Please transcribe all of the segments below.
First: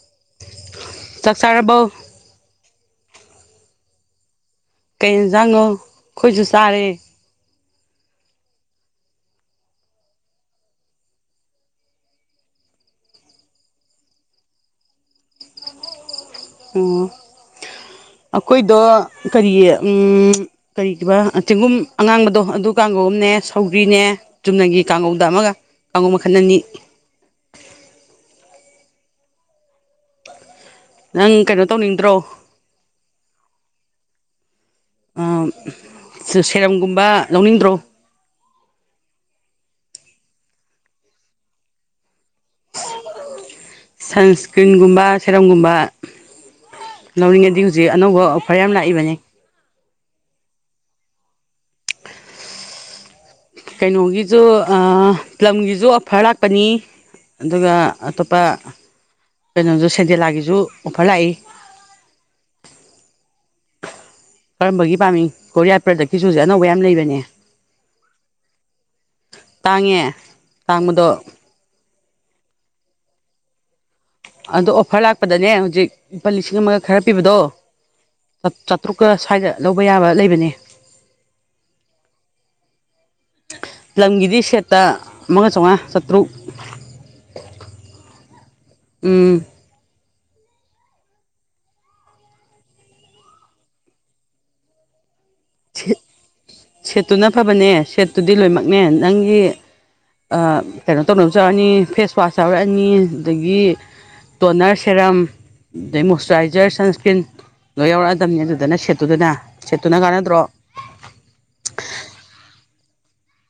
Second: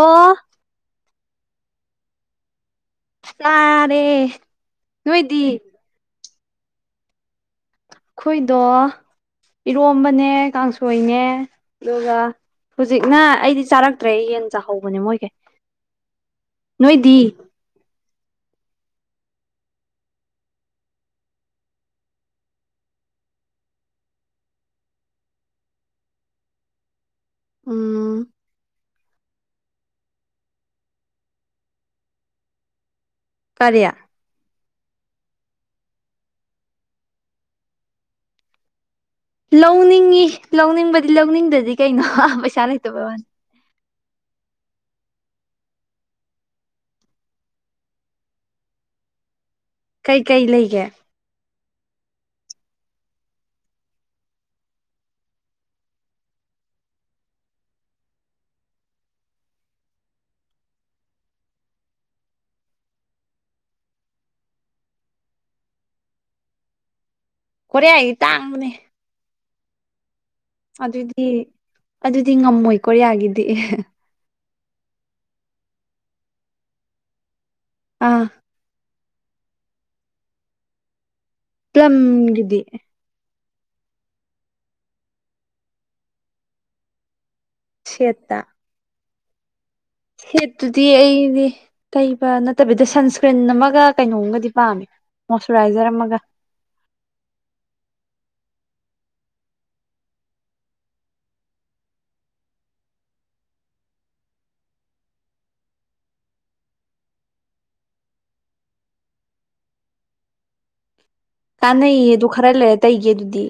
ꯑꯣ ꯆꯥꯛ ꯆꯥꯔꯔꯥꯕꯣ ꯆꯥꯔꯦ ꯀꯩ ꯅꯣꯏꯗꯤ ꯌꯦꯟꯖꯥꯡꯅꯣ ꯑꯩꯈꯣꯏꯁꯨ ꯆꯥꯔꯦ ꯑꯩꯈꯣꯏꯗꯣ ꯏꯔꯣꯝꯕꯅꯦ ꯀꯥꯡꯁꯣꯏꯅꯦ ꯑꯗꯨꯒ ꯍꯧꯖꯤꯛꯅ ꯑꯩꯗꯤ ꯆꯥꯔꯛꯇ꯭ꯔꯦ ꯌꯦꯟ ꯆꯥꯍꯧꯕꯅꯦ ꯃꯣꯏꯈꯩ ꯅꯣꯏꯗꯤ ꯑꯣ ꯑꯩꯈꯣꯏꯗꫭ ꯀꯔꯤ ꯎꯝ ꯀꯔꯤꯈꯤꯕ ꯆꯦꯡꯒꯨꯝ ꯑꯉꯥꯡꯕꯗꯣ ꯑꯗꯨ ꯀꯥꯡꯒꫭꯟ ꯑꯃꯥꯅꯤ ꯁꯧꯒꯔꯤꯅꯦ ꯆꯨꯝꯅꯒꯤ ꯀꯥꯡꯉꯧꯗ ꯑꯃꯒ ꯀꯥꯡꯉꯧ ꯃꯈꯜ ꯑꯅꯤ ꯎꯝ ꯅꯪ ꯀꯩꯅꯣ ꯇꯧꯅꯤꯡꯗ꯭ꯔꯣ ꯀꯔꯤ ꯁꯦ ꯁꯦꯔꯝ ꯒꯨꯝꯕ ꯂꯧꯅꯤꯡꯗ꯭ꯔꯣ ꯂꯧꯅꯤꯡꯉꯤ ꯂꯧꯅꯤꯡꯕꯗꯤ ꯂꯧꯅꯤꯡꯗꯗꯤ ꯀꯩꯅꯣ ꯄꯩꯁꯥ ꯂꯩꯇꯕ ꯋꯥꯅꯤ ꯁꯟꯁꯀ꯭ꯔꯤꯟꯒꯨꯝꯕ ꯁꯦꯔꯝꯒꯨꯝꯕ ꯂꯧꯅꯤꯡꯉꯗꯤ ꯍꯧꯖꯤꯛ ꯑꯅꯧꯕ ꯑꯣꯐꯔ ꯌꯥꯝ ꯂꯥꯛꯏꯕꯅꯦ ꯀꯩꯀꯩ ꯂꯩꯒꯦ ꯀꯩꯅꯣꯒꯤꯁꯨ ꯄ꯭ꯂꯝꯒꯤꯁꯨ ꯑꯣꯐꯔ ꯂꯥꯛꯄꯅꯤ ꯑꯗꯨꯒ ꯑꯇꯣꯞꯄ ꯀꯩꯅꯣꯁꯨ ꯁꯦꯟꯗꯦꯂꯥꯒꯤꯁꯨ ꯑꯣꯐꯔ ꯂꯥꯛꯏ ꯀꯔꯝꯕꯒꯤ ꯄꯥꯝꯃꯤ ꯀꯣꯔꯤꯌꯥ ꯄ꯭ꯔꯗꯛꯀꯤꯁꯨ ꯑꯅꯧꯕ ꯌꯥꯝ ꯂꯩꯕꯅꯤ ꯀꯔꯦꯌꯥꯒꯤ ꯇꯥꯡꯕꯅꯦ ꯇꯥꯡꯉꯦ ꯇꯥꯡꯕꯗꯣ ꯑꯗꯨꯗꯤ ꯑꯗꯨꯗꯤ ꯉꯝꯃꯣꯏ ꯀꯣꯔꯤꯌꯥꯒꯤꯗꯤ ꯑꯗꯣ ꯑꯣꯐꯔ ꯂꯥꯛꯄꯗꯅꯦ ꯍꯧꯖꯤꯛ ꯂꯨꯄꯥ ꯂꯤꯁꯤꯡ ꯑꯃꯒ ꯈꯔ ꯄꯤꯕꯗꯣ ꯑꯥ ꯆꯥꯇ꯭ꯔꯨꯛꯀꯥ ꯁ꯭ꯋꯥꯏꯗ ꯂꯧꯕ ꯌꯥꯕ ꯂꯩꯕꯅꯦ ꯄ꯭ꯂꯝꯒꯤꯗꯤ ꯄꯂꯝꯒꯤꯗꯤ ꯁꯦꯠꯇ ꯑꯃꯒ ꯆꯥꯃꯉꯥ ꯆꯥꯇ꯭ꯔꯨꯛ ꯁꯦꯠꯇꯥ ꯎꯝ ꯁꯦꯠꯇꯨꯗꯤ ꯑꯩꯗꯤ ꯀꯩꯕ ꯅꯠꯇꯕꯤꯗ ꯁꯟꯁꯀ꯭ꯔꯤꯟ ꯑꯃꯒ ꯀꯩꯅꯣꯝꯒꯗꯤ ꯄꯥꯝꯃꯦ ꯃꯣꯏꯁꯨꯔꯥꯏꯖꯔꯑꯃꯒꯥ ꯁꯦꯠꯇꯨꯅ ꯐꯕꯅꯦ ꯁꯦꯠꯇꯨꯗꯤ ꯂꯣꯏꯅꯃꯛꯅꯦ ꯅꯪꯒꯤ ꯀꯩꯅꯣ ꯇꯧꯅꯕꯁꯨ ꯌꯥꯎꯔꯛꯑꯅꯤ ꯐꯦꯁ ꯋꯥꯁ ꯌꯥꯎꯔꯛꯑꯅꯤ ꯑꯗꯒꯤ ꯇꯣꯅꯔ ꯁꯦꯔꯝ ꯑꯗꯩ ꯃꯣꯏꯆꯨꯔꯥꯏꯖꯔ ꯁꯟꯁ꯭ꯀ꯭ꯔꯤꯟ ꯂꯣꯏ ꯌꯥꯎꯔꯛꯑꯗꯝꯅꯤ ꯑꯗꯨꯗꯅ ꯁꯦꯠꯇꯨꯗꯅ ꯁꯦꯠꯇꯨꯅ ꯀꯥꯟꯅꯗ꯭ꯔꯣ ꯀꯅꯩꯌꯦ ꯑꯗꯨ ꯈꯔꯥ ꯇꯩꯒꯦ ꯑꯗꯨꯗꯤ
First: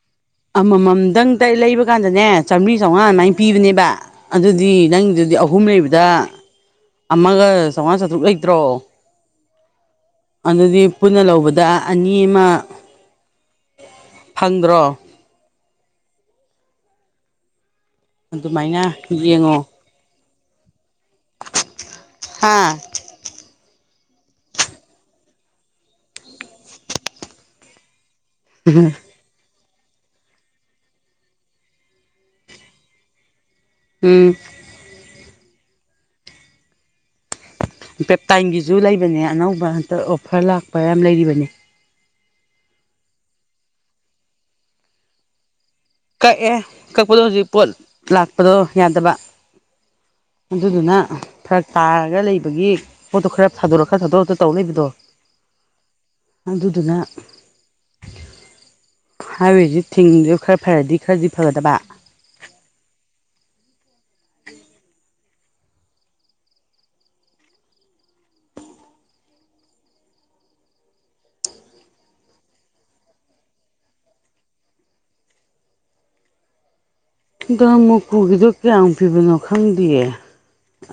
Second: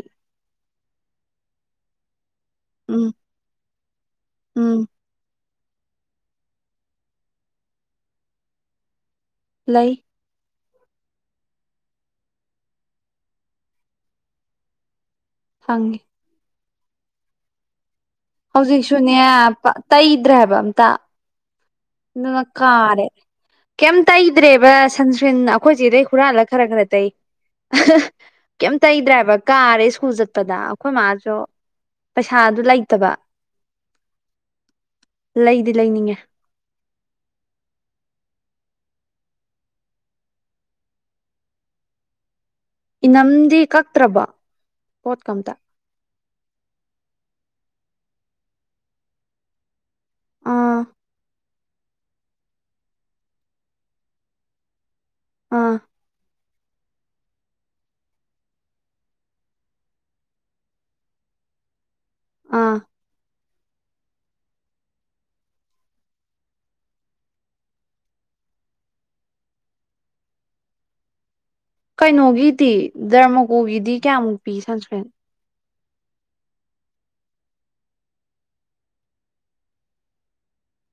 ꯑꯃꯃꯝꯗꯪ ꯂꯩꯕ ꯀꯥꯟꯗꯅꯦ ꯆꯥꯝꯕ꯭ꯔꯤ ꯎꯝ ꯆꯥꯝꯃꯉꯥ ꯑꯗꯨꯃꯥꯢ ꯄꯤꯕꯅꯦꯕ ꯑꯗꯨꯗꯤ ꯎꯝ ꯅꯪꯗꯨꯗꯤ ꯑꯍꯨꯝ ꯂꯩꯕꯗ ꯑꯃꯒ ꯆꯥꯎꯉꯥ ꯆꯥꯇ꯭ꯔꯨꯛ ꯂꯩꯇ꯭ꯔꯣ ꯂꯩ ꯑꯗꯨꯗꯤ ꯄꯨꯟꯅ ꯂꯧꯕꯗ ꯑꯅꯤ ꯑꯃ ꯐꯪꯗ꯭ꯔꯣ ꯐꯪꯉꯦ ꯑꯗꯨꯃꯥꯏꯅ ꯍꯧꯖꯤꯛꯁꯨꯅꯦ ꯌꯦꯡꯉꯣ ꯄ ꯇꯩꯗ꯭ꯔꯦ ꯍꯥꯏꯕ ꯑꯝꯇ ꯑꯗꯨꯅ ꯍꯥ ꯀꯥꯔꯦ ꯀꯩꯝ ꯇꯩꯗ꯭ꯔꯦꯕ ꯁꯟꯁꯀ꯭ꯔꯤꯟ ꯑꯩꯈꯣꯏꯆꯦꯗꯩ ꯍꯨꯔꯥꯜꯂ ꯈꯔ ꯈꯔ ꯇꯩ ꯀꯩꯝꯇꯩꯗ꯭ꯔꯦ ꯍꯥꯏꯕ ꯀꯥꯔꯦ ꯁ꯭ꯀꯨꯜ ꯆꯠꯄꯗ ꯑꯩꯈꯣꯏ ꯃꯥꯁꯨ ꯄꯩꯁꯥꯗꯨ ꯂꯩꯇꯕ ꯎꯝ ꯂꯩꯗꯤ ꯂꯩꯅꯤꯡꯉꯦ ꯄꯦꯞꯇꯥꯏꯟꯒꯤꯁꯨ ꯂꯩꯕꯅꯦ ꯑꯅꯧꯕ ꯍꯟꯇꯛ ꯑꯣꯐꯔ ꯂꯥꯛꯄ ꯌꯥꯝ ꯂꯩꯔꯤꯕꯅꯤ ꯏꯅꯝꯗꯤ ꯀꯛꯇ꯭ꯔꯕꯣ ꯄꯣꯠꯀꯥ ꯑꯃꯇꯥ ꯀꯛꯑꯦ ꯀꯛꯄꯗꯣ ꯍꯧꯖꯤꯛ ꯄꯣꯠ ꯂꯥꯛꯄꯗꯣ ꯌꯥꯗꯕ ꯑꯥ ꯑꯗꯨꯗꯨꯅ ꯐꯔꯛ ꯇꯥꯔꯒ ꯂꯩꯕꯒꯤ ꯄꯣꯠꯇꯣ ꯈꯔ ꯊꯥꯗꯣꯔꯛ ꯈꯔ ꯊꯥꯗꯣꯔꯛꯇ ꯇꯧ ꯂꯩꯕꯗꯣ ꯑꯥ ꯑꯗꯨꯗꯨꯅ ꯍꯥꯏꯋꯦꯗꯤ ꯊꯤꯡꯉꯤꯖꯨ ꯈꯔ ꯐꯔꯗꯤ ꯈꯔꯗꯤ ꯐꯒꯗꯕ ꯑꯥ ꯀꯩꯅꯣꯒꯤꯗꯤ ꯗꯔꯃꯒꯣꯒꯤꯗꯤ ꯀꯌꯥꯃꯨꯛ ꯄꯤ ꯁꯪꯁꯀ꯭ꯔꯤꯟ ꯗꯔꯃꯨꯀꯨꯒꯤꯗꯣ ꯀꯌꯥꯝ ꯄꯤꯕꯅꯣ ꯈꯪꯗꯤꯌꯦ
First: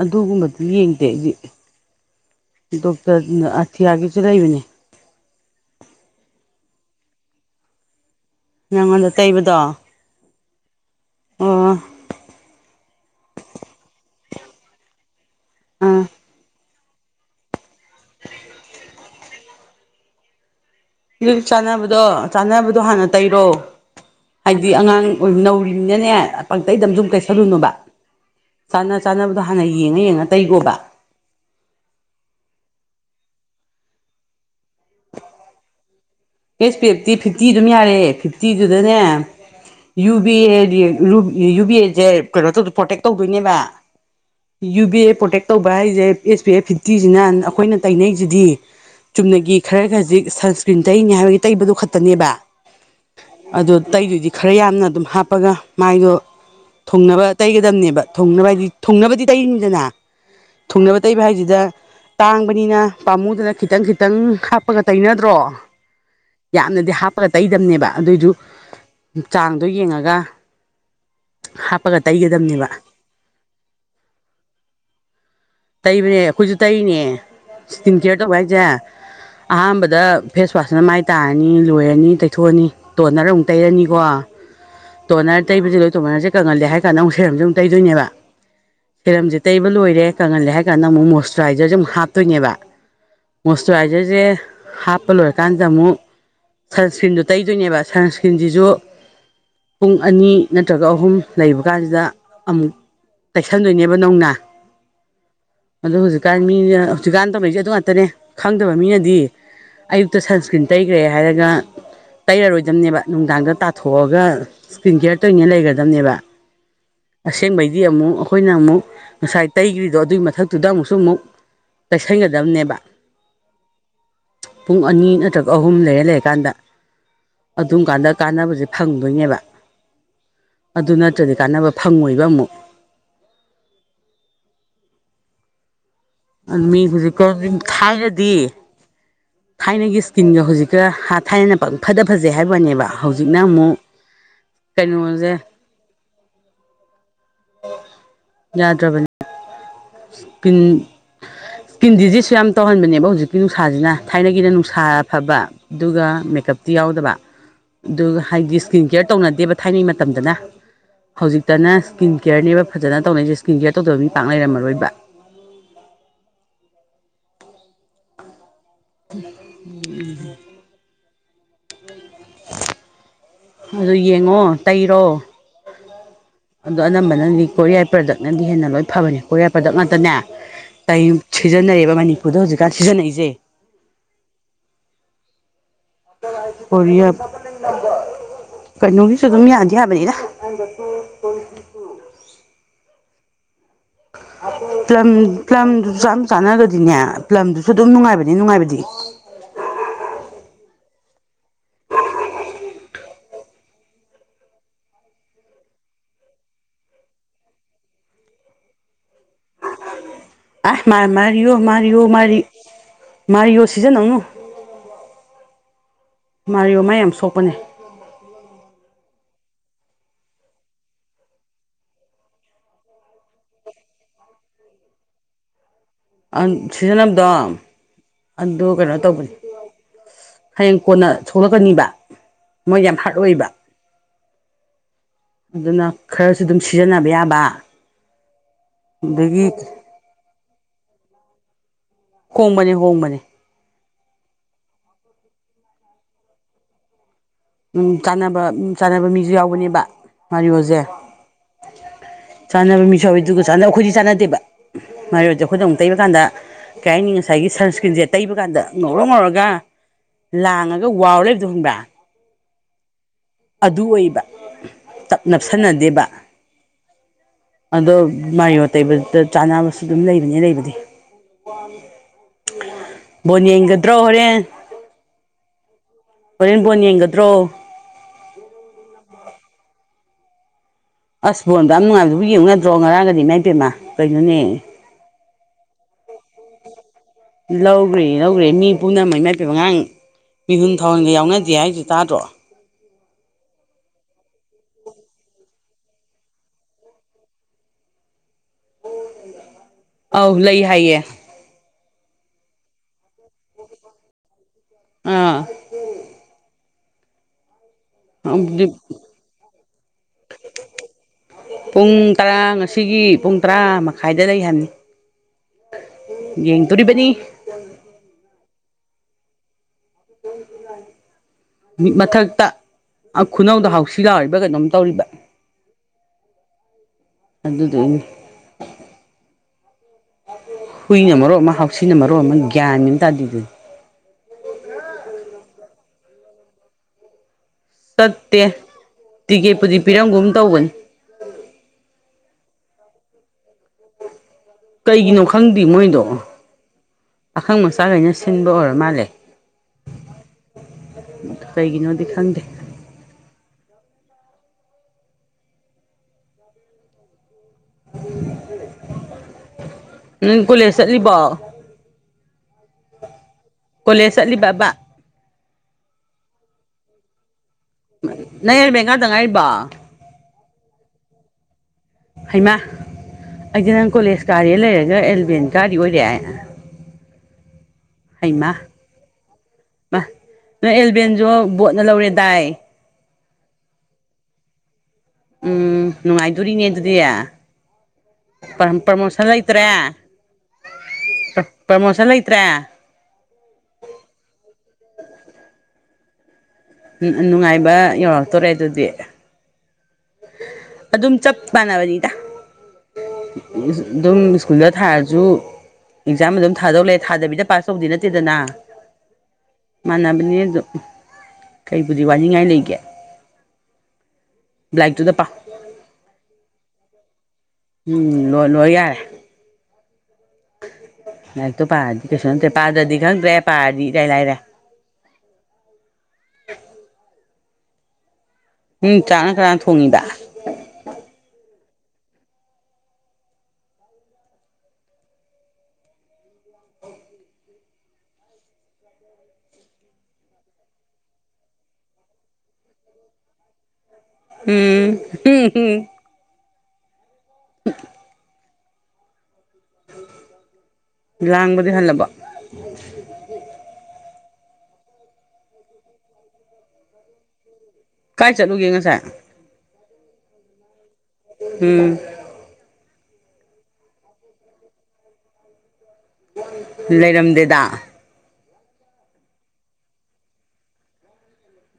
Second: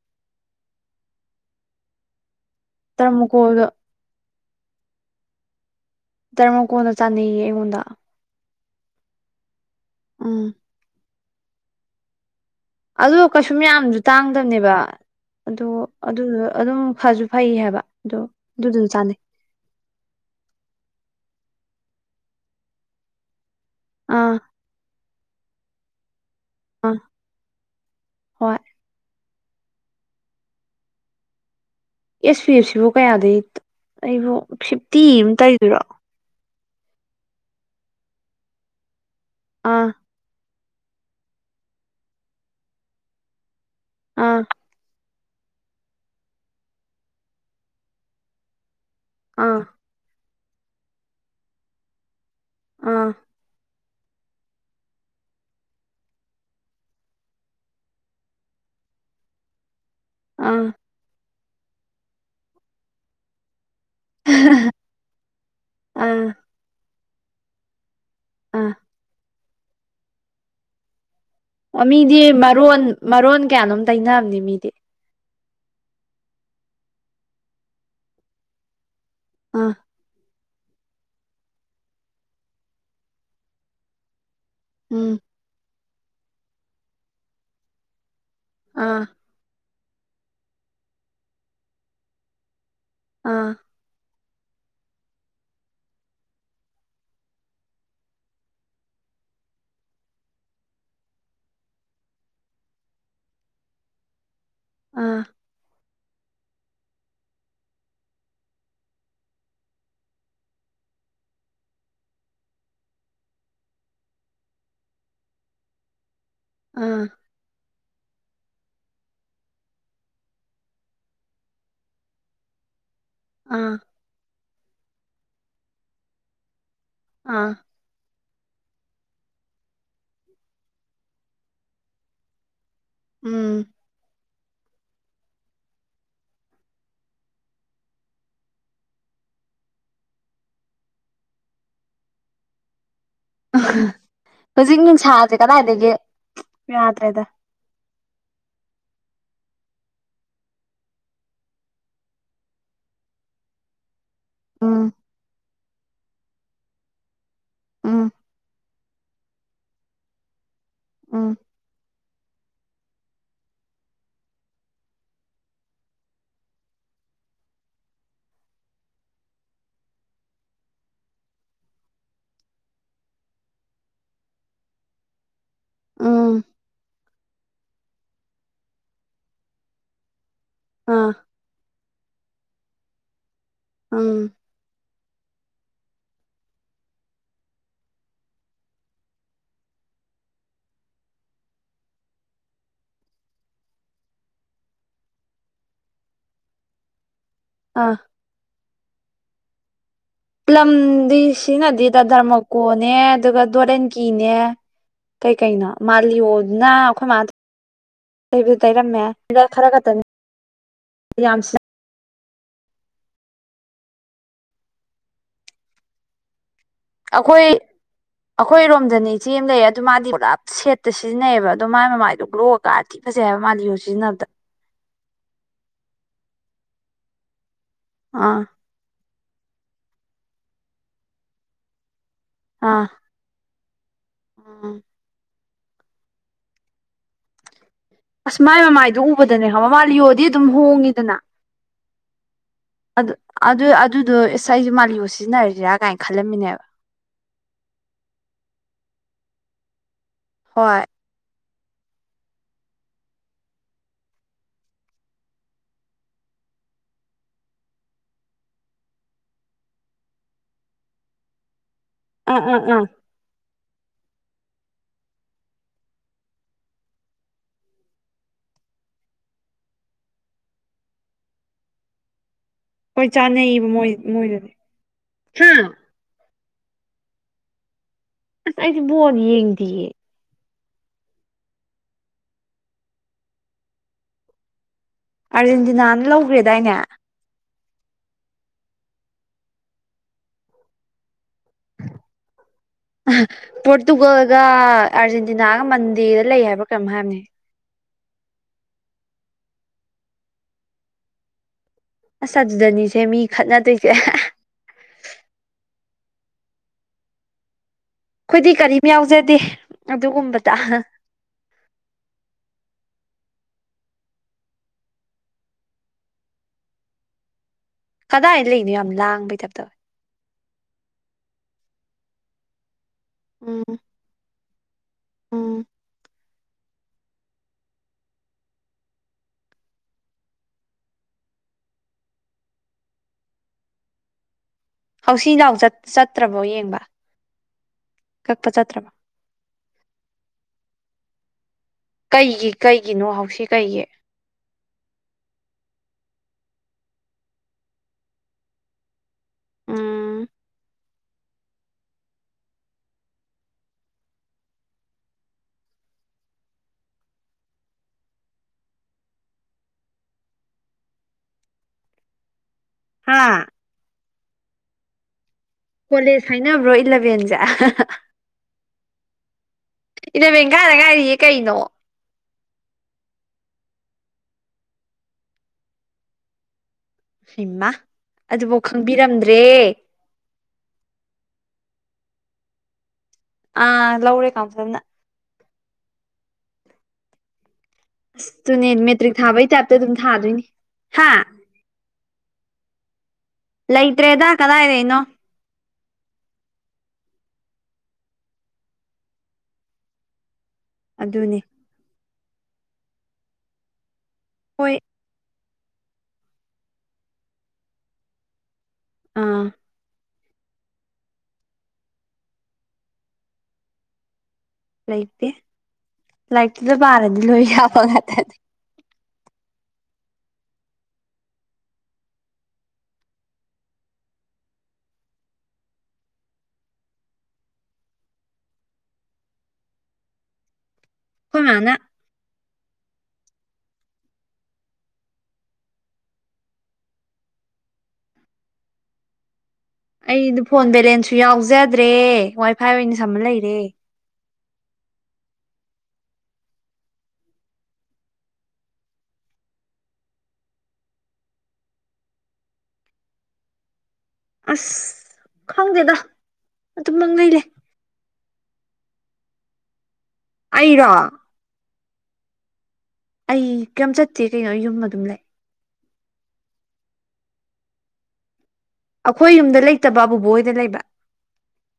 ꯑꯗꯨꯒꯨꯝꯕꯗꯨ ꯌꯦꯡꯗꯦ ꯑꯩꯗꯤ ꯗꯣꯛꯇꯔ ꯗꯔꯃꯀꯣꯒ ꯑꯥꯊꯤꯌꯥꯒꯤꯁꯨ ꯂꯩꯕꯅꯦ ꯗꯔꯃꯥꯀꯣꯅ ꯆꯥꯅꯩꯌꯦ ꯑꯩꯉꯣꯟꯗ ꯅꯉꯣꯟꯗ ꯇꯩꯕꯗꯣ ꯎꯝ ꯑꯣ ꯑꯗꯨꯗꯣ ꯀꯩꯁꯨ ꯃꯌꯥꯝꯁꯨ ꯇꯥꯡꯗꯝꯅꯦꯕ ꯑꯗꯣ ꯑꯗꯨꯗꯣ ꯑꯗꯨꯝ ꯐꯁꯨ ꯐꯩ ꯍꯥꯏꯕ ꯑꯗꯣ ꯑꯗꯨꯖꯨ ꯆꯥꯅꯩ ꯑꯗꯨꯗꯤ ꯆꯥꯅꯕꯗꯣ ꯆꯥꯅꯕꯗꯣ ꯍꯥꯟꯅ ꯇꯩꯔꯣ ꯑꯥ ꯍꯥꯏꯗꯤ ꯑꯉꯥꯡ ꯅꯧꯔꯤꯕꯅꯤꯅꯅꯦ ꯄꯪꯇꯩꯗ ꯑꯥ ꯁꯨꯝ ꯇꯩꯁꯜꯂꯨꯅꯨꯕ ꯍꯣꯏ ꯆꯥꯅ ꯆꯥꯅꯕꯗꯣ ꯍꯥꯟꯅ ꯌꯦꯡꯉ ꯌꯦꯡꯉ ꯇꯩꯒꯣꯕ ꯑꯦꯁ ꯄꯤ ꯑꯦꯐ ꯁꯤꯕꯨ ꯀꯌꯥꯗꯒꯤ ꯑꯩꯕꯨ ꯐꯤꯐꯇꯤ ꯑꯃ ꯇꯩꯗꯣꯏꯔꯣ ꯑꯦꯁ ꯄꯤ ꯑꯦꯐꯇꯤ ꯐꯤꯞꯇꯤ ꯑꯗꯨꯝ ꯌꯥꯔꯦ ꯐꯤꯐꯇꯤꯗꯨꯗꯅꯦ ꯑꯥ ꯌꯨ ꯕꯤ ꯑꯦ ꯗꯤ ꯔꯨꯕꯤ ꯌꯨ ꯚꯤ ꯑꯦꯖꯦ ꯀꯩꯅꯣ ꯇꯧ ꯄ꯭ꯔꯣꯇꯦꯛ ꯇꯧꯗꯣꯏꯅꯦꯕ ꯑꯥ ꯌꯨꯕꯤ ꯑꯦ ꯄꯣꯔꯇꯦꯛ ꯇꯧꯕ ꯍꯥꯏꯁꯦ ꯑꯦꯁ ꯄꯤ ꯑꯦꯐ ꯐꯤꯐꯇꯤꯁꯤꯅ ꯑꯩꯈꯣꯏꯅ ꯇꯩꯅꯩꯅꯩꯁꯤꯗꯤ ꯑꯥ ꯆꯨꯝꯅꯒꯤ ꯈꯔ ꯈꯖꯤꯛ ꯁꯟꯁꯀ꯭ꯔꯤꯟ ꯇꯩꯅꯤ ꯍꯥꯏꯕꯒꯤ ꯇꯩꯕꯗꯣ ꯈꯛꯇꯅꯦꯕ ꯑꯥ ꯑꯗꫭ ꯇꯩꯗꯨꯗꯤ ꯈꯔ ꯌꯥꯝꯅ ꯑꯗꯨꯝ ꯍꯥꯞꯄꯒ ꯃꯥꯏꯗꯣ ꯊꯨꯡꯅꯕ ꯇꯩꯒꯗꯕꯅꯦꯕ ꯊꯨꯡꯅꯕ ꯍꯥꯏꯗꯤ ꯊꯨꯡꯅꯕꯗꯤ ꯇꯩꯔꯤꯅꯤꯗꯅ ꯑꯥ ꯊꯨꯡꯅꯕ ꯇꯩꯕ ꯍꯥꯏꯁꯤꯗ ꯇꯥꯡꯕꯅꯤꯅ ꯄꯥꯝꯃꯨꯗꯅ ꯈꯤꯇꯪ ꯈꯤꯇꯪ ꯍꯥꯞꯄꯒ ꯇꯩꯅꯗ꯭ꯔꯣ ꯑꯥ ꯌꯥꯝꯅꯗꯤ ꯍꯥꯞꯄꯒ ꯇꯩꯗꯝꯕꯅꯦꯕ ꯑꯗꯨꯏꯗꯨ ꯑꯥ ꯆꯥꯡꯗꯣ ꯌꯦꯡꯉꯒ ꯑꯣ ꯍꯥꯞꯄꯒ ꯃꯤꯗꯤ ꯇꯩꯒꯗꯕꯅꯦꯕ ꯃꯔꯣꯟ ꯃꯔꯣꯟ ꯀꯌꯥꯅꯣꯝ ꯇꯩꯅꯝꯅꯤ ꯃꯤꯗꯤ ꯇꯩꯕꯅꯦ ꯑꯩꯈꯣꯏꯁꯨ ꯇꯩꯔꯤꯅꯦ ꯏꯁ꯭ꯀꯤꯟ ꯀꯦꯌꯔ ꯇꯧꯕ ꯍꯥꯏꯁꯦ ꯑꯥ ꯑꯍꯥꯟꯕꯗ ꯐꯦꯁꯋꯥꯁꯅ ꯃꯥꯏ ꯇꯥꯔꯅꯤ ꯂꯣꯏꯔꯅꯤ ꯇꯩꯊꯣꯛꯑꯅꯤ ꯇꯣꯟꯅꯔ ꯑꯃꯨꯛ ꯇꯩꯔꯅꯤꯀꯣ ꯎꯝ ꯇꯣꯅꯔ ꯇꯩꯕꯁꯦ ꯂꯣꯏ ꯇꯣꯅꯔꯁꯦ ꯀꯪꯍꯜꯂꯦ ꯍꯥꯏ ꯀꯥꯟꯗ ꯑꯃꯨꯛ ꯁꯦꯔꯝꯁꯦ ꯑꯃꯨꯛ ꯇꯩꯗꯣꯏꯅꯦꯕ ꯑꯥ ꯁꯦꯔꯝꯖꯦ ꯇꯩꯕ ꯂꯣꯏꯔꯦ ꯀꯪꯍꯜꯂꯦ ꯍꯥꯏꯔ ꯀꯥꯟꯗ ꯑꯃꯨꯛ ꯃꯣꯏꯇ꯭ꯔꯥꯏꯖꯔꯁꯦ ꯑꯃꯨꯛ ꯍꯥꯞꯇꯣꯏꯅꯦꯕ ꯑꯥ ꯃꯣꯁ ꯇ꯭ꯋꯥꯏꯖꯔꯖꯦ ꯍꯥꯞꯄ ꯂꯣꯏꯔꯥꯀꯥꯟꯗ ꯑꯃꯨꯛ ꯁꯟꯁ꯭ꯀ꯭ꯔꯤꯟꯗꯣ ꯇꯩꯗꯣꯏꯅꯦꯕ ꯁꯟꯁ꯭ꯀ꯭ꯔꯤꯟꯖꯤꯖꯨ ꯄꯨꯡ ꯑꯅꯤ ꯅꯠꯇ꯭ꯔꯥꯒ ꯑꯍꯨꯝ ꯂꯩꯕ ꯀꯥꯟꯖꯤꯗ ꯑꯃꯨꯛ ꯇꯥꯏꯁꯟꯗꯣꯏꯅꯦꯕ ꯅꯧꯅ ꯑꯥ ꯑꯗꯣ ꯍꯧꯖꯤꯛꯀꯥꯟ ꯃꯤꯅ ꯍꯧꯖꯤꯛꯀꯥꯟ ꯇꯧꯅꯩꯖꯦ ꯑꯗꯨ ꯉꯥꯛꯇꯅꯦ ꯈꯪꯗꯕ ꯃꯤꯅꯗꯤ ꯑꯌꯨꯛꯇ ꯁꯟꯁꯀ꯭ꯔꯤꯟ ꯇꯩꯈ꯭ꯔꯦ ꯍꯥꯏꯔꯒ ꯇꯩꯔꯥꯔꯣꯏꯗꯝꯅꯦꯕ ꯅꯨꯡꯗꯥꯡꯗ ꯇꯥꯊꯣꯛꯑꯒ ꯏꯁꯀ꯭ꯔꯤꯟ ꯀꯤꯌꯔ ꯇꯣꯏꯅꯦ ꯂꯩꯒꯗꯥꯝꯅꯦꯕ ꯑꯥ ꯑꯁꯦꯡꯕꯩꯗꯤ ꯑꯃꯨꯛ ꯑꯩꯈꯣꯏꯅ ꯑꯃꯨꯛ ꯉꯁꯥꯏ ꯇꯩꯒ꯭ꯔꯤꯗ ꯑꯗꯣ ꯑꯗꯨꯏ ꯃꯊꯛꯇꯨꯗ ꯑꯃꯨꯛꯁꯨ ꯑꯃꯨꯛ ꯇꯩꯁꯟꯒꯗꯕꯅꯦꯕ ꯑꯥ ꯄꯨꯡ ꯑꯅꯤ ꯅꯠꯇ꯭ꯔꯒ ꯑꯍꯨꯝ ꯂꯩꯔ ꯂꯩꯔꯀꯥꯟꯗ ꯑꯥ ꯑꯗꯨꯝ ꯀꯥꯟꯗ ꯀꯥꯟꯅꯕꯁꯦ ꯐꯪꯗꯣꯏꯅꯦꯕ ꯑꯗꯨ ꯅꯠꯇ꯭ꯔꯗꯤ ꯀꯥꯟꯅꯕ ꯐꯪꯉꯣꯏꯕ ꯑꯃꯨꯛ ꯎꯝ ꯑꯗꯨ ꯃꯤ ꯍꯧꯖꯤꯛꯀꯥꯟꯗꯤ ꯊꯥꯏꯅꯗꯤ ꯊꯥꯏꯅꯒꯤ ꯏꯁ꯭ꯀꯤꯟꯒ ꯍꯧꯖꯤꯛꯀ ꯍꯥ ꯊꯥꯏꯅꯅ ꯄꯪ ꯐꯗ ꯐꯖꯩ ꯍꯥꯏꯕ ꯋꯥꯅꯦꯕ ꯍꯧꯖꯤꯛꯅ ꯑꯃꯨꯛ ꯀꯩꯅꯣꯁꯦ ꯑꯩꯗꯤ ꯌꯥꯗ꯭ꯔꯦꯗ ꯌꯥꯗ꯭ꯔꯥꯕꯅꯦ ꯏꯁꯀꯤꯟ-ꯏꯁꯀꯤꯟ ꯗꯤꯖꯤꯖꯁꯨ ꯌꯥꯝ ꯇꯧꯍꯟꯕꯅꯦꯕ ꯍꯧꯖꯤꯛꯀꯤ ꯅꯨꯡꯁꯥꯖꯤꯅ ꯊꯥꯏꯅꯒꯤꯅ ꯅꯨꯡꯁꯥ ꯎꯝ ꯐꯥꯕ ꯑꯗꯨꯒ ꯃꯦꯀꯞꯇꯤ ꯌꯥꯎꯗꯕ ꯎꯝ ꯑꯗꯨꯒ ꯍꯥꯏꯗꯤ ꯏꯁ꯭ꯀꯤꯟ ꯀꯤꯌꯔ ꯇꯧꯅꯗꯦꯕ ꯊꯥꯏꯅꯩ ꯃꯇꯝꯗꯅ ꯎꯝ ꯍꯧꯖꯤꯛꯇꯅ ꯏꯁ꯭ꯀꯤꯟ ꯀꯤꯌꯔꯅꯦꯕ ꯐꯖꯅ ꯇꯧꯅꯩꯁꯦ ꯏꯁꯀ꯭ꯔꯤꯟ ꯀꯤꯌꯔ ꯇꯧꯗꯕ ꯃꯤ ꯄꯥꯛꯅ ꯂꯩꯔꯝꯃꯔꯣꯏꯕ ꯎꯝ [unintelligible] ꯑꯗꯨ ꯌꯦꯡꯉꯣ ꯇꯩꯔꯣ ꯑꯥ ꯑꯗꯣ ꯑꯅꯝꯕꯅꯗꯤ ꯀꯣꯔꯤꯌꯥ ꯄ꯭ꯔꯥꯗꯛꯅꯗꯤ ꯍꯦꯟꯅ ꯂꯣꯏ ꯐꯥꯕꯅꯤ ꯀꯣꯔꯤꯌꯥ ꯄ꯭ꯔꯥꯗꯛ ꯉꯥꯛꯇꯅꯦ ꯑꯥ ꯇꯌꯨꯛ ꯁꯤꯖꯤꯟꯅꯩꯌꯦꯕ ꯃꯅꯤꯄꯨꯔꯗ ꯍꯧꯖꯤꯛꯀꯥꯟ ꯁꯤꯖꯤꯟꯅꯩꯖꯦ ꯑꯪ ꯀꯣꯔꯤꯌꯞ ꯀꯩꯅꯣꯒꯤꯁꯨ ꯑꯗꯨꯝ ꯌꯥꯗꯤ ꯌꯥꯕꯅꯤꯗ ꯅꯝꯕꯔ ꯇꯨ ꯇꯣꯏ꯭ꯟꯇꯤꯇꯨ ꯄ꯭ꯂꯝ-ꯄ꯭ꯂꯝꯗꯨꯖꯨ ꯌꯥꯝ ꯆꯥꯟꯅꯒ꯭ꯔꯥꯗꯤꯅꯦ ꯄ꯭ꯂꯝꯗꯨꯁꯨ ꯑꯗꯨꯝ ꯑꯥ ꯅꯨꯡꯉꯥꯏꯕꯅꯦ-ꯅꯨꯡꯉꯥꯏꯕꯗꯤ ꯄ꯭ꯂꯝꯗꯤ ꯁꯤꯅꯗꯦꯗ ꯙꯔꯃꯀꯣꯅꯦ ꯑꯗꯨꯒ ꯗꯣꯠ ꯑꯧꯟ ꯀꯤꯅꯦ ꯀꯩ-ꯀꯩꯅꯣ ꯃꯥꯜꯂꯤꯌꯣꯗꯨꯅ ꯑꯩꯈꯣꯏ ꯃꯥ ꯇꯩꯕꯨ ꯇꯩꯔꯝꯃꯦ ꯍꯤꯗꯥ ꯈꯔ ꯈꯛꯇꯅꯦ ꯑꯥꯏ ꯃꯥ-ꯃꯥꯔꯤꯌꯣ-ꯃꯥꯔꯤꯌꯣ-ꯃꯥꯔꯤ- ꯃꯥꯔꯤꯌꯣ ꯁꯤꯖꯤꯟꯅꯧꯅꯨ ꯃꯥꯔꯤꯌꯣ ꯃꯥꯏ ꯌꯥꯝ ꯁꯣꯛꯄꯅꯦ ꯑꯈꯣꯏ ꯔꯣꯝꯗꯅꯤ ꯏꯆꯦ ꯑꯃ ꯂꯩꯌꯦ ꯑꯗꯨ ꯃꯥꯗꯤ ꯄꯨꯂꯞ ꯁꯦꯠꯇ ꯁꯤꯖꯤꯟꯅꯩꯌꯦꯕ ꯑꯗꯣ ꯃꯥꯏ ꯃꯃꯥꯏꯗꯣ ꯒ꯭ꯂꯣ ꯄꯥ ꯊꯤ ꯐꯖꯩ ꯍꯥꯏꯕ ꯃꯥꯜꯂꯤꯌꯣ ꯁꯤꯖꯤꯟꯅꯕꯗ ꯑꯥ ꯁꯤꯖꯤꯟꯅꯕꯗꯣ ꯑꯥ ꯑꯗꯨ ꯀꯩꯅꯣ ꯇꯧꯕꯅꯤ ꯍꯌꯦꯡ ꯀꯣꯟꯅ ꯁꯣꯛꯂꯛꯀꯅꯤꯕ ꯃꯣꯏ ꯑꯥ ꯌꯥꯝ ꯍꯥ꯭ꯔꯠ ꯑꯣꯏꯌꯦꯕ ꯎꯝ ꯑꯗꯨꯅ ꯈꯔꯥꯁꯨ ꯑꯗꯨꯝ ꯁꯤꯖꯤꯟꯅꯕ ꯌꯥꯕ ꯑꯁ ꯃꯥꯏ ꯃꯃꯥꯏꯗꯨ ꯎꯕꯗꯅꯦ ꯑꯗꯒꯤ ꯃꯥꯂꯤꯌꯣꯗꯤ ꯑꯗꯨꯝ ꯍꯣꯡꯉꯤꯗꯅ ꯍꯣꯡꯕꯅꯦ-ꯍꯣꯡꯕꯅꯦ ꯑꯗꯨ-ꯑꯗꯨꯗꯣ ꯏꯁ ꯑꯩꯁ ꯃꯥꯂꯤꯌꯣ ꯁꯤꯖꯤꯟꯅꯔꯥꯁꯤꯔꯥ ꯀꯥꯏꯅ ꯈꯜꯂꯝꯃꯤꯅꯦ ꯍꯥꯏ ꯆꯥꯅꯕ ꯆꯥꯅꯕ ꯃꯤꯁꯨ ꯌꯥꯎꯕꯅꯦꯕ ꯃꯑꯣꯁꯦ ꯍꯣꯏ ꯆꯥꯅꯕ ꯃꯤꯁꯧꯋꯦ ꯑꯗꯨꯒꯒ ꯆꯥꯟꯅꯕ ꯑꯩꯈꯣꯏꯗꯤ ꯆꯥꯟꯅꯗꯦꯕ ꯃꯔꯣꯏꯁꯦ ꯈꯨꯗꯣꯡ ꯇꯩꯕ ꯀꯥꯟꯗ ꯀꯩ ꯍꯥꯏꯅꯤ ꯉꯁꯥꯏꯒꯤ ꯁꯟꯁꯀ꯭ꯔꯤꯟꯁꯦ ꯇꯩꯕ ꯀꯥꯟꯗ ꯉꯧꯔ ꯉꯧꯔꯒ ꯂꯥꯡꯉꯒ ꯋꯥꯔ ꯂꯩꯕꯗꯣ ꯈꯪꯕ꯭ꯔꯥ ꯎꯝ ꯎ ꯎꯝ ꯑꯗꯨ ꯑꯣꯏꯕ ꯇꯞ ꯅꯞꯁꯟꯅꯗꯦꯕ ꯑꯗꯣ ꯃꯥꯏꯌꯣꯠ ꯇꯩꯕꯗꯨꯗ ꯆꯥꯅꯕꯁꯨ ꯑꯗꯨꯝ ꯂꯩꯕꯅꯦ ꯂꯩꯕꯗꯤ ꯋꯥꯝ ꯍꯣꯏ ꯆꯥꯅꯩꯕꯣꯏ ꯃꯣꯏꯗꯗꯤ ꯍꯣꯔꯦꯟ ꯕꯣꯟ ꯌꯦꯡꯒꯗ꯭ꯔꯣ ꯑꯁ ꯑꯩꯗꯤ ꯕꯣꯟ ꯌꯦꯡꯗꯤꯌꯦ ꯑꯁ ꯕꯣꯟ ꯑꯗꯨꯝ ꯌꯥꯝ ꯅꯨꯡꯉꯥꯏꯕꯕꯨ ꯌꯦꯡꯉꯨꯌꯥꯗ꯭ꯔꯣ ꯉꯔꯥꯡꯒꯗꯤ ꯃꯥꯏꯄꯦꯝꯃꯥ ꯀꯩꯅꯣꯅꯦ ꯑꯥꯔꯖꯦꯟꯇꯤꯅꯥꯅ ꯂꯧꯈꯒ꯭ꯔꯦꯗꯥꯏꯅꯦ ꯂꯧꯒ꯭ꯔꯦꯌꯦ-ꯂꯧꯒ꯭ꯔꯦꯌꯦ ꯃꯤ ꯄꯨꯝꯅꯃꯛ ꯏꯃꯥꯏꯄꯦꯃꯥ ꯉꯥꯔꯥꯡ ꯃꯤꯍꯨꯟ ꯊꯥꯟꯍꯨꯟꯒ ꯌꯥꯎꯅꯗꯦ ꯍꯥꯏꯁꯦ ꯇꯥꯗ꯭ꯔꯣ ꯑꯍꯥ ꯄ꯭ꯔꯣꯇꯨꯒꯜꯒ ꯑꯥꯔꯖꯦꯟꯇꯤꯅꯥꯒ ꯃꯟꯗꯦꯗ ꯂꯩ ꯍꯥꯏꯕ꯭ꯔꯥ ꯀꯩꯅꯣꯝ ꯍꯥꯏꯕꯅꯦ ꯑꯧ ꯂꯩ ꯍꯥꯏꯌꯦ ꯑꯁ ꯑꯗꯨꯗꯅꯤꯁꯦ ꯃꯤ ꯈꯠꯅꯗꯣꯏꯖꯦ ꯑꯥ ꯑꯈꯣꯏꯗꯤ ꯀꯔꯤꯝ ꯌꯥꯎꯖꯗꯦ ꯑꯗꯨꯒꯨꯝꯕꯗ ꯄꯨꯡ ꯇꯔꯥ ꯉꯁꯤꯒꯤ ꯄꯨꯡ ꯇꯔꯥ ꯃꯈꯥꯏꯗ ꯂꯩ ꯍꯥꯏꯝꯅꯤ ꯌꯦꯡꯗꯣꯔꯤꯕꯅꯤ ꯀꯗꯥꯏ ꯂꯩꯅꯣ ꯌꯥꯝ ꯂꯥꯡꯕꯩ ꯇꯥꯏꯞ ꯇꯧꯏ ꯃꯤꯠ ꯃꯊꯛꯇ ꯑꯥ ꯈꯨꯅꯧꯗ ꯎꯝ ꯍꯥꯎꯁꯤ ꯂꯥꯎꯔꯤꯕ ꯀꯩꯅꯣꯝ ꯇꯧꯔꯤꯕ ꯎꯝ ꯑꯗꯨꯗꯨꯏꯅꯤ ꯍꯨꯏꯅ ꯃꯔ‌ꯣꯟ ꯑꯃ ꯍꯥꯎꯁꯤꯅ ꯃꯔ‌ꯣꯟ‌ ꯑꯃ ꯒꯌꯥꯟ ꯃ‌ꯦꯟ ꯑꯃ ꯇꯥꯗ‌ꯦ ꯗꯨꯗꯤ ꯍꯥꯎꯁꯤ ꯂꯥꯎ ꯆꯠ ꯆꯠꯇ꯭ꯔꯕꯣ ꯌꯦꯡꯕ ꯆꯠꯇꯦ ꯀꯛꯄ ꯆꯠꯇ꯭ꯔꯕꯣ ꯇꯤꯀꯦꯠꯄꯨꯗꯤ ꯄꯤꯔꯝꯒꯨꯝ ꯇꯧꯕꯅꯤ ꯀꯩꯒꯤ ꯀꯩꯒꯤꯅꯣ ꯍꯥꯎꯁꯤ ꯀꯩꯒꯤ ꯀꯩꯒꯤꯅꯣ ꯈꯪꯗꯦ ꯃꯣꯏꯗꯣ ꯄꯈꯪ ꯃꯆꯥꯈꯩꯅ ꯁꯤꯟꯕ ꯑꯣꯏꯔ ꯃꯥꯜꯂꯦ ꯎꯝ ꯀꯩꯒꯤꯅꯣꯗꯤ ꯈꯪꯗꯦ [unintelligible] ꯅꯪ ꯀꯣꯂꯦꯖ ꯆꯠꯂꯤꯕꯣ ꯍꯥꯥ ꯀꯣꯂꯦꯖ ꯆꯠꯂꯤꯕꯕꯕꯥ ꯀꯣꯂꯦꯖ ꯍꯥꯏꯅꯕ꯭ꯔꯣ ꯏꯂꯚꯦꯟꯁꯦ ꯅꯪ ꯑꯦꯂꯚꯦꯟ ꯀꯥꯗ ꯉꯥꯏꯔꯤꯕꯣ ꯏꯂꯚꯦꯟ ꯀꯥꯕꯗ ꯉꯥꯏꯔꯤꯌꯦ ꯀꯩꯅꯣ ꯍꯩꯃꯥ ꯑꯩꯗꯤ ꯅꯪ ꯀꯣꯂꯦꯖ ꯀꯥꯔ‌ꯦ ꯍꯥꯏ ꯂꯩꯔꯒ ꯑꯦꯂꯚꯦꯟ ꯀꯥꯔꯤ ꯑꯣꯏꯔ‌ꯦ ꯍꯩꯃꯥ ꯑꯗꯨꯐꯥꯎ ꯈꯪꯕꯤꯔꯝꯗ꯭ꯔꯦ ꯃꯥ ꯅꯣꯏ ꯏꯂꯚꯦꯟꯁꯨ ꯕꯣꯠꯅ ꯂꯧꯔꯦ ꯍꯥꯏꯗꯥꯏ ꯑ ꯂꯧꯔ‌ꯦ ꯀꯥꯥꯎꯟꯁꯤꯜ ꯅ ꯎꯝ ꯅꯨꯡꯉꯥꯏꯗꯨꯔꯤꯅꯦ ꯑꯗꯨꯗꯤ ꯑꯁ ꯑꯗꯨꯅꯦ ꯄ꯭ꯔ ꯃꯦꯇ꯭ꯔꯤꯛ ꯄ꯭ꯔꯃꯣꯁꯟ ꯊꯥꯕꯩ ꯂꯩꯇ꯭ꯔꯦ ꯇꯥꯏꯞꯇ ꯑꯗꯨꯝ ꯊꯥꯗꯣꯏꯅꯤ ꯍꯥ ꯄ꯭ꯔ ꯄ꯭ꯔꯃꯣꯁꯟ ꯂꯩꯇ꯭ꯔꯦ ꯂꯩꯇ꯭ꯔꯦꯗ ꯀꯗꯥꯏꯗꯩꯅꯣ ꯎꯝ ꯅꯨꯡꯉꯥꯏꯕ ꯌꯧꯔꯛꯇꯣꯔꯦ ꯑꯗꯨꯗꯤ ꯑꯗꯨꯝ ꯆꯞ ꯑꯗꯨꯅꯦ ꯃꯥꯟꯅꯕꯅꯤꯗ ꯑꯗꯨꯝ ꯁ꯭ꯀꯨꯜꯗ ꯍꯣꯏ ꯊꯥꯔꯁꯨ ꯖꯨꯨ ꯑꯦꯛꯖꯥꯝ ꯑꯗꯨꯝ ꯊꯥꯗꯧ ꯂꯩ ꯊꯥꯗꯕꯤꯗ ꯄꯥꯁ ꯇꯧꯕꯗꯤ ꯅꯠꯇꯦꯗꯅ ꯑꯥ ꯃꯥꯟꯅꯕꯅꯤ ꯑꯗꯨꯝ ꯀꯩꯕꯨꯗꯤ ꯋꯥꯅꯤꯡꯉꯥꯏ ꯂꯩꯒꯦ ꯂꯥꯏꯔꯤꯛꯇꯨꯗ ꯄꯥꯎ ꯂꯩꯥꯇꯦ ꯂꯥꯏꯔꯤꯛꯇꯨꯗ ꯄꯥꯔꯗꯤ ꯂꯣꯏ ꯎꯝ ꯉꯥꯛꯇꯅꯦ ꯂꯣꯏ ꯂꯣꯏ ꯌꯥꯔꯦ ꯂꯥꯏꯔꯤꯛꯇꯣ ꯄꯥꯔꯗꯤ ꯀꯩꯁꯨ ꯅꯠꯇꯦ ꯄꯥꯗ꯭ꯔꯗꯤ ꯈꯪꯗ꯭ꯔꯦ ꯄꯥꯔꯗꯤ ꯏꯔꯥꯏ ꯂꯥꯏꯔꯦ ꯅ‌ꯣꯏ ꯆꯥꯛꯅ ꯀꯅꯥꯅ ꯊꯣꯡꯉꯤꯕ ꯈꯣꯏ ꯃꯥꯅ ꯑꯩꯗꯨ ꯐꯣꯟ ꯕꯦꯂꯦꯟꯁꯁꯨ ꯌꯥꯎꯖꯗ꯭ꯔꯦ ꯋꯥꯏ ꯐꯥꯏ ꯑꯣꯏꯅ ꯁꯝꯃ ꯂꯩꯔꯦ ꯎꯝ ꯎꯝ‌ꯎꯝ [inaudible] ꯂꯥꯡꯕꯗꯤ ꯍꯜꯂꯕ‌ꯣ [unintelligible] ꯑꯁ ꯈꯪꯗꯦꯗ ꯑꯗꯨꯝ ꯄꯪꯂꯩ ꯂꯩ ꯀꯥꯏ ꯆꯠꯂꯨꯒꯦ ꯉꯁꯥꯏ ꯑꯩꯔꯣ ꯎꯝ ꯑꯩ ꯀꯩꯝ ꯆꯠꯇꯦ ꯀꯩꯅꯣ ꯑꯩ ꯌꯨꯝ ꯑꯗꯨꯝ ꯂꯩ ꯂꯩꯔꯝꯗꯦꯗ ꯑꯩꯈꯣꯏ ꯌꯨꯝꯗ ꯂꯩꯇꯕ ꯕꯨꯕꯣꯏ ꯍ‌ꯣꯏꯗ ꯂꯩꯕ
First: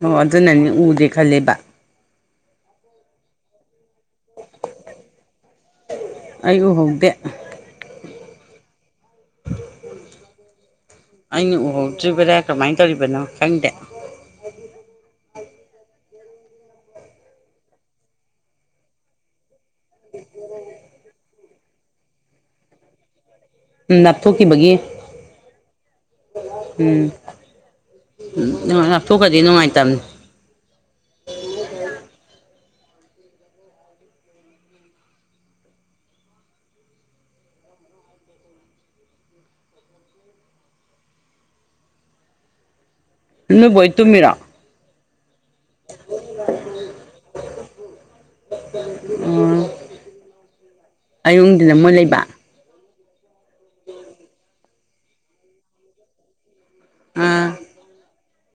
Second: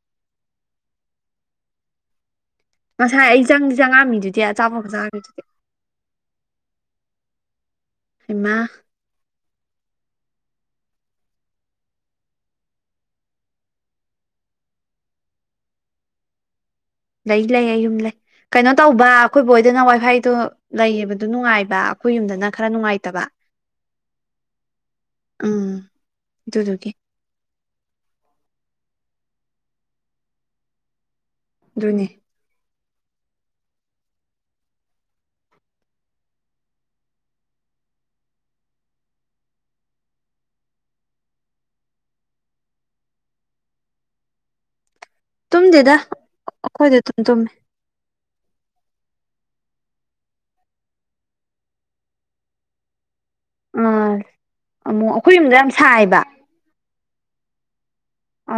ꯑꯣ ꯑꯗꯨꯅꯅ‌ꯦ ꯎꯗꯦ ꯈꯜꯂꯦꯕ ꯉꯁꯥꯏ ꯑꯩ ꯆꯪꯗꯤ ꯆꯪꯉꯛꯑꯝꯃꯤꯗꯨꯗꯤ ꯑꯆꯥꯄꯣꯠꯀ ꯆꯥꯈꯔꯤꯗꯨ ꯑꯩ ꯎꯍꯧꯗꯦ ꯍꯩꯃꯥ ꯑꯩꯅ ꯎꯍꯧꯗ꯭ꯔꯤꯕꯔꯥ ꯀꯃꯥꯏꯅ ꯇꯧꯔꯤꯕꯅꯣ ꯈꯪꯗꯦ ꯂꯩ ꯂꯩ ꯑꯩ ꯌꯨꯝ ꯂꯩ ꯀꯩꯅꯣ ꯇꯧꯕ ꯑꯩꯈꯣꯏ ꯕ‌ꯣꯛ ꯍ‌ꯣꯏꯗꯅ ꯋꯥꯏꯐꯥꯏꯗ‌ꯣ ꯂꯩꯌꯦꯕꯗꯨ ꯅꯨꯡꯉꯥꯏꯕ ꯑꯩꯈꯣꯏ ꯌꯨꯝꯗꯅ ꯈꯔ ꯅꯨꯡꯉꯥꯏꯇꯕ ꯎꯝ ꯂꯥꯞꯊꯣꯛꯈꯤꯕꯒꯤ ꯎꯝ ꯑꯗꯨꯗꯨꯒꯤ ꯎꯝ ꯎꯝ ꯂꯥꯛꯞꯊꯣꯛꯀ꯭ꯔꯗꯤ ꯅꯨꯡꯉꯥꯏꯇꯕꯅꯤ ꯑꯗꯨꯅꯤ ꯎ [unintelligible] ꯅꯣꯏꯕꯣꯛ ꯍꫭꯏ ꯇꯨꯝꯃꯤꯔꯥ ꯇꯨꯝꯗꯦꯗ ꯑꯩꯈꯣꯏꯗ ꯑꯑꯗꯨꯝ ꯇꯨꯝꯃꯦ ꯑꯣ ꯑꯌꯨꯛ ꯅꯨꯡꯗꯤꯟꯅ ꯃꯣꯏ ꯂꯩꯕ ꯑꯥ ꯑꯃꯨꯛ ꯑꯩꯈꯣꯏ ꯌꯨꯝꯗꫭ ꯌꯥꯝ ꯁꯥꯏꯕ ꯑꯥ